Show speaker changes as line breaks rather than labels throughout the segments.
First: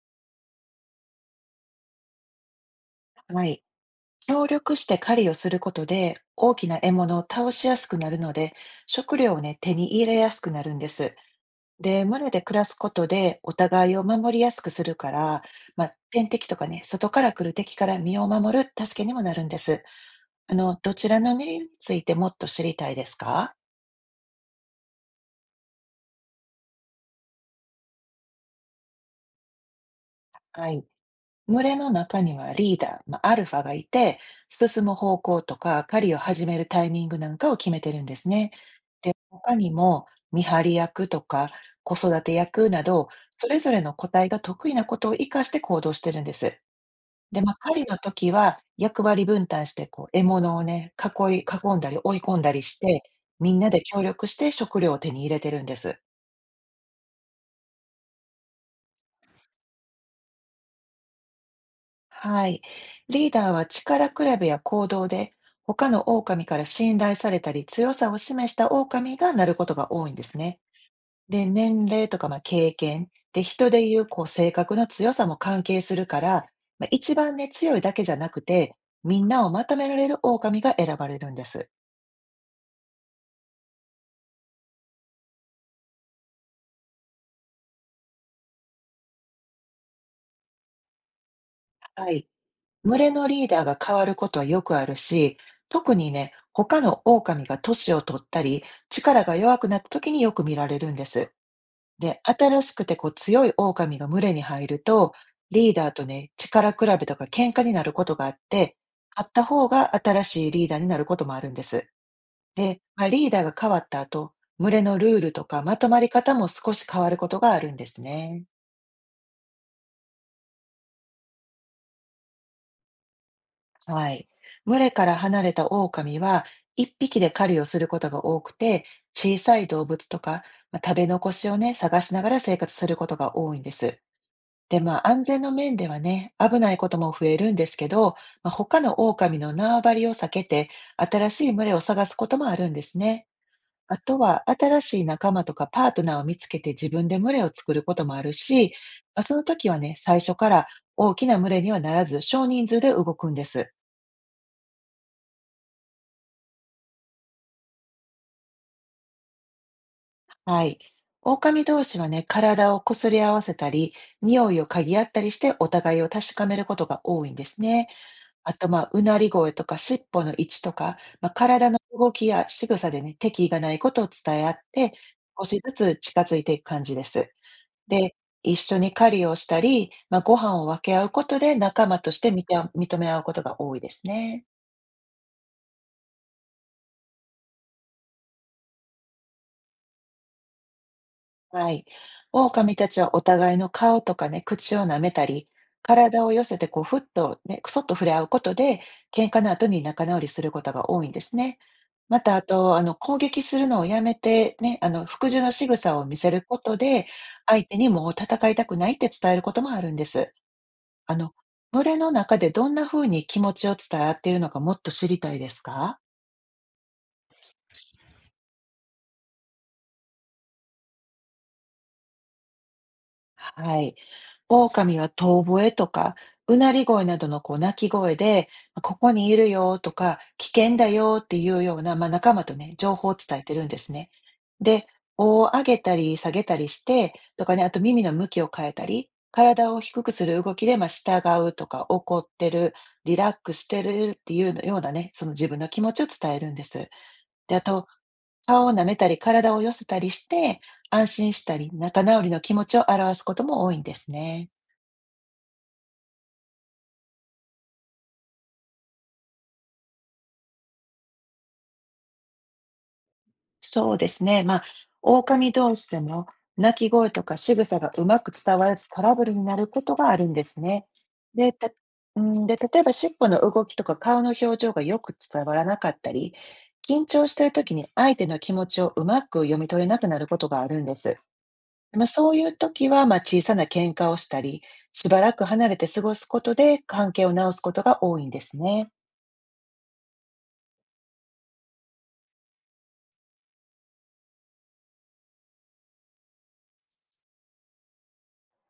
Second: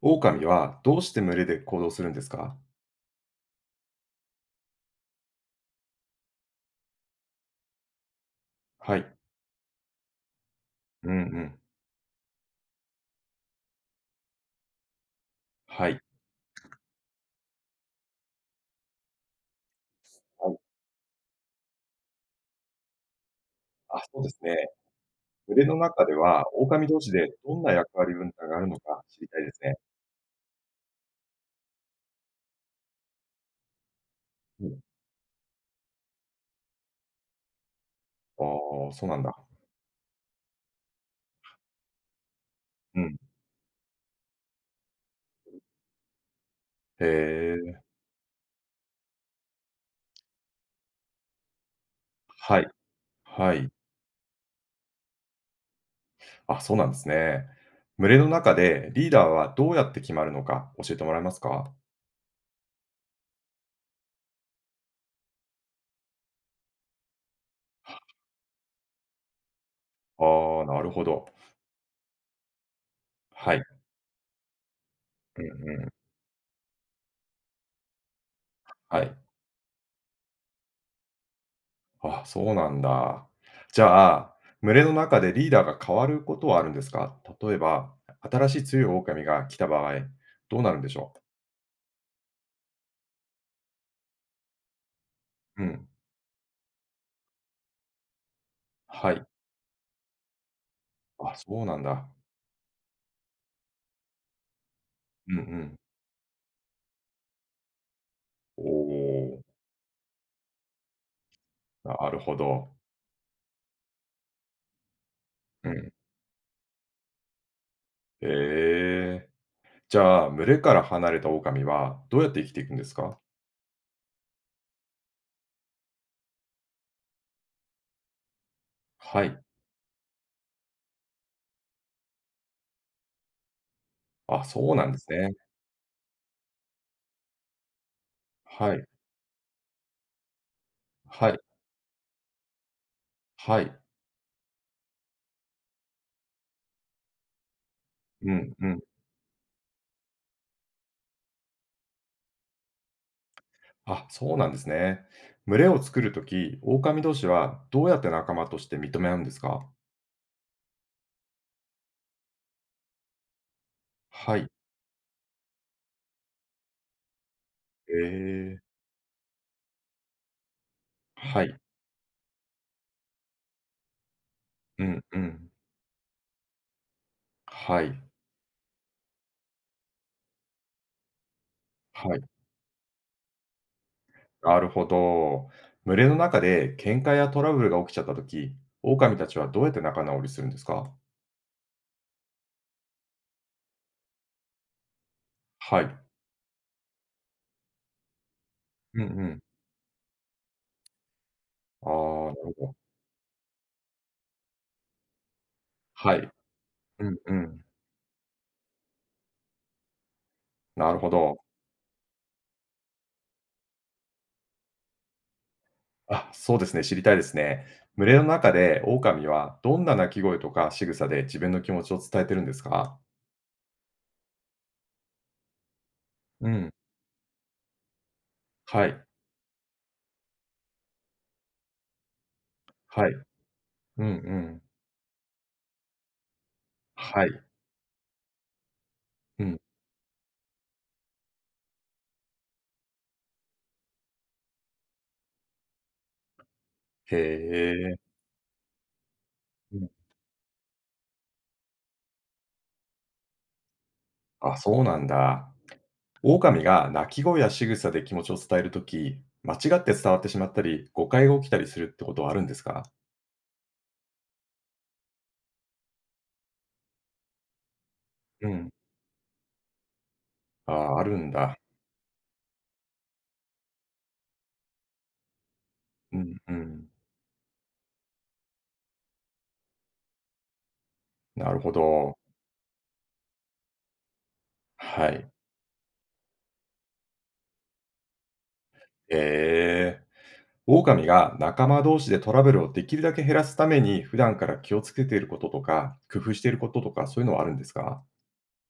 狼はどうして群れで行動するんですか？
はい。協力して狩りをすることで、大きな獲物を倒しやすくなるので、
はい。
食料をね、手に入れやすくなるんで
うん
す。
うん。
で、群れで暮らすことで、お互いを守りやすくするから、ま
は
あ、
い。
天敵とかね、外から来る敵から身を守る助けにもなるんです。
は
あ
い。
の、どちらの理由についてもっと知りたいですか？
あ、そうですね。群れの中では、狼同士でどんな役割分担があるのか知りたいですね。
はい。群れの中にはリーダー、まあ、アルファがいて、
うん。
進む方向とか狩りを始めるタイミングなんかを決めてるんです
あ
ね。
あ、そう
で、
なんだ。
他にも見張り役とか子育て役な
う
ど、
ん。
それぞれの個体が得意なことを活かして行動してるんです。
へ
で、まあ、狩り
え、
の時は役割分担して、こう獲物をね、囲い囲んだり追い込んだ
は
り
い。
して、み
は
ん
い。
なで協力して食料を手に入れてるんです。
あ、そうなんですね。群れの中でリーダーはどうやって決まるのか教えてもらえますか？
はい。リーダーは力比べや行動で、他の狼から信頼されたり強さを示した狼がなることが多いんで
ああ
すね。
ー、なるほど。
で、年齢とか、ま、経験、で、
はい。
人でいう、こう、性格の強さも
うん
関係
うん。
するから、まあ、一番ね、強いだけじゃなくて、
はい。
みんなをまとめられる狼が選ばれるんです。
あ、そうなんだ。じゃあ、群れの中でリーダーが変わることはあるんですか？例えば、新しい強い狼が来た場合、どうなるんでしょう？
はい。群れのリーダーが変わることはよくあるし、
うん。
特にね、他の狼が年を取ったり、
は
力
い。
が弱くなった時によく見られるんです。
あ、そうなんだ。
で、新しくて、こう、強い狼が群れに入ると、
うんう
リー
ん。
ダーとね、力比べとか喧嘩になることがあっ
お
て、勝った
お、
方が新しいリーダーになることもあるんです。
なるほど。
で、まあ、リーダーが変わった後、群れのルールとか
う
まと
ん。
まり方も少し変わることがあるんです
え
ね。
え。じゃあ、群れから離れた狼はどうやって生きていくんですか？
はい。群れから離れた狼は、一匹で狩りをすることが多くて、
は
小
い。
さい動物とか、まあ、食べ残しをね、探しながら生活することが多いんです。
あ、そう
で、
なん
ま
で
あ、
す
安
ね。
全の面ではね、危ないことも増えるんですけど、まあ、
は
他
い。
の狼の縄張りを避けて、新
はい。
しい群れを探すこともあるんですね。
はい。
あとは新しい仲間とかパートナーを見つけて自分で群れを作ることもあ
う
る
んう
し、
ん。
まあ、その時はね、最初から大きな群れにはならず少人数で動くんです。
あ、そうなんですね。群れを作るとき、狼同士はどうやって仲間として認め合うんですか。
はい。狼同士はね、体をこすり合わせたり、
はい。
匂いを嗅ぎ合ったりしてお互いを確かめることが多いんですね。あ
え
と、
え。
まあ、うなり声とか尻尾の位置とか、まあ、
はい。
体の動きや仕草でね、敵意がないことを伝え合っ
う
て、
んう
少
ん。
しずつ近づいていく感じです。
はい。
で、一緒に狩りをしたり、まあ、ご飯を分け合うことで仲間と
は
し
い。
て認め合うことが多いですね。
なるほど。群れの中で喧嘩やトラブルが起きちゃったとき、狼たちはどうやって仲直りするんですか。
はい。狼たちはお互いの顔とかね、口を舐めたり、
はい。
体を寄せてこうふっとね、くそっと触れ合うことで、
うんう
喧嘩
ん。
の後に仲直りすることが多いんですね。
ああ、
ま
なる
たあ
ほど。
と、あの、攻撃するのをやめてね、あの、服従の仕草を
は
見せ
い。
ること
う
で、
んうん。
相手にもう戦いたくないって伝えることもあるんです。
なるほ
あの、
ど。
群れの中でどんな風に気持ちを伝え合っているのかもっと知りたいですか？
あ、そうですね。知りたいですね。群れの中で狼はどんな鳴き声とか仕草で自分の気持ちを伝えてるんですか。
はい。狼は遠吠えとか、
う
うな
ん。
り声などのこう鳴き声で、
は
こ
い、
こにいるよとか、危険だよっていうような、まあ、仲間とね、情報
はい。
を伝えてるんです
うんう
ね。
ん。
で、尾を上げたり下げたりして、
はい。
とかね、あと耳の向きを変えたり、
うん。
体を低くする動きで、まあ、従うとか、怒ってる、リラックスしてるっていうようなね、その自分の気持ちを伝えるんです。
へ
で、あと、
え。
顔を舐めたり、体を寄
う
せ
ん。
たりして、安心したり、仲直りの気持ちを表すことも多いんですね。
あ、そうなんだ。狼が鳴き声や仕草で気持ちを伝えるとき、間違って伝わってしまったり、誤解が起きたりするってことはあるんですか？
そうですね。まあ、狼同士でも、鳴き声とか仕草がうまく
う
伝わ
ん。
らずトラブルになることがあるんです
あ
ね。
あ、あるん
で、
だ。
た、うんで、例えば尻尾の動きとか顔の表情がよく伝わらなかった
う
り、
んうん。
緊張している時に相手の気持ちをうまく読み取れなくなることがあるんです。
なるほ
まあ、
ど。
そういう時は、まあ、小さな喧嘩をしたり、し
は
ば
い。
らく離れて過ごすことで関係を直すことが多いんですね。
へえ。狼が仲間同士でトラブルをできるだけ減らすために、普段から気をつけていることとか、工夫していることとか、そういうのはあるんですか？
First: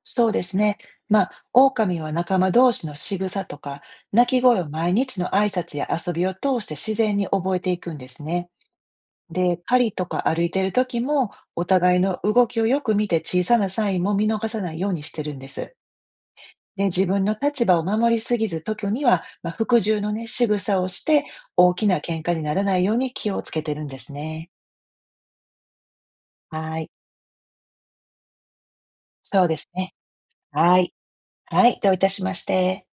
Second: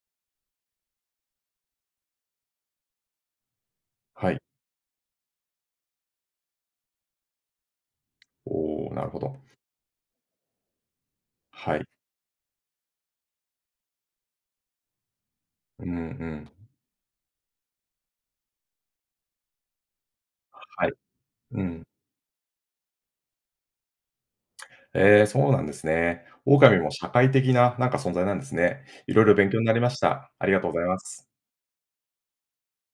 そうですね。まあ、狼は仲間同士の仕草とか、鳴
は
き
い。
声を毎日の挨拶や遊びを通して自然に覚えていくんですね。
おお、なるほど。
で、狩りとか歩いている時も、お
はい。
互いの動きをよく見て小さなサインも見逃さないようにしてるんです。
うんうん。
で、自分の立場を守りすぎず、時には、まあ、服従のね、仕草を
はい。
して、
う
大
ん。
きな喧嘩にならないように気をつけてるんですね。
ええ、そうなんですね。オオカミ
はい。
も社会的な、なんか存在なんですね。いろいろ
そう
勉
で
強に
す
なりま
ね。
した。ありがとうご
は
ざい
い。
ます。
はい、どういたしまして。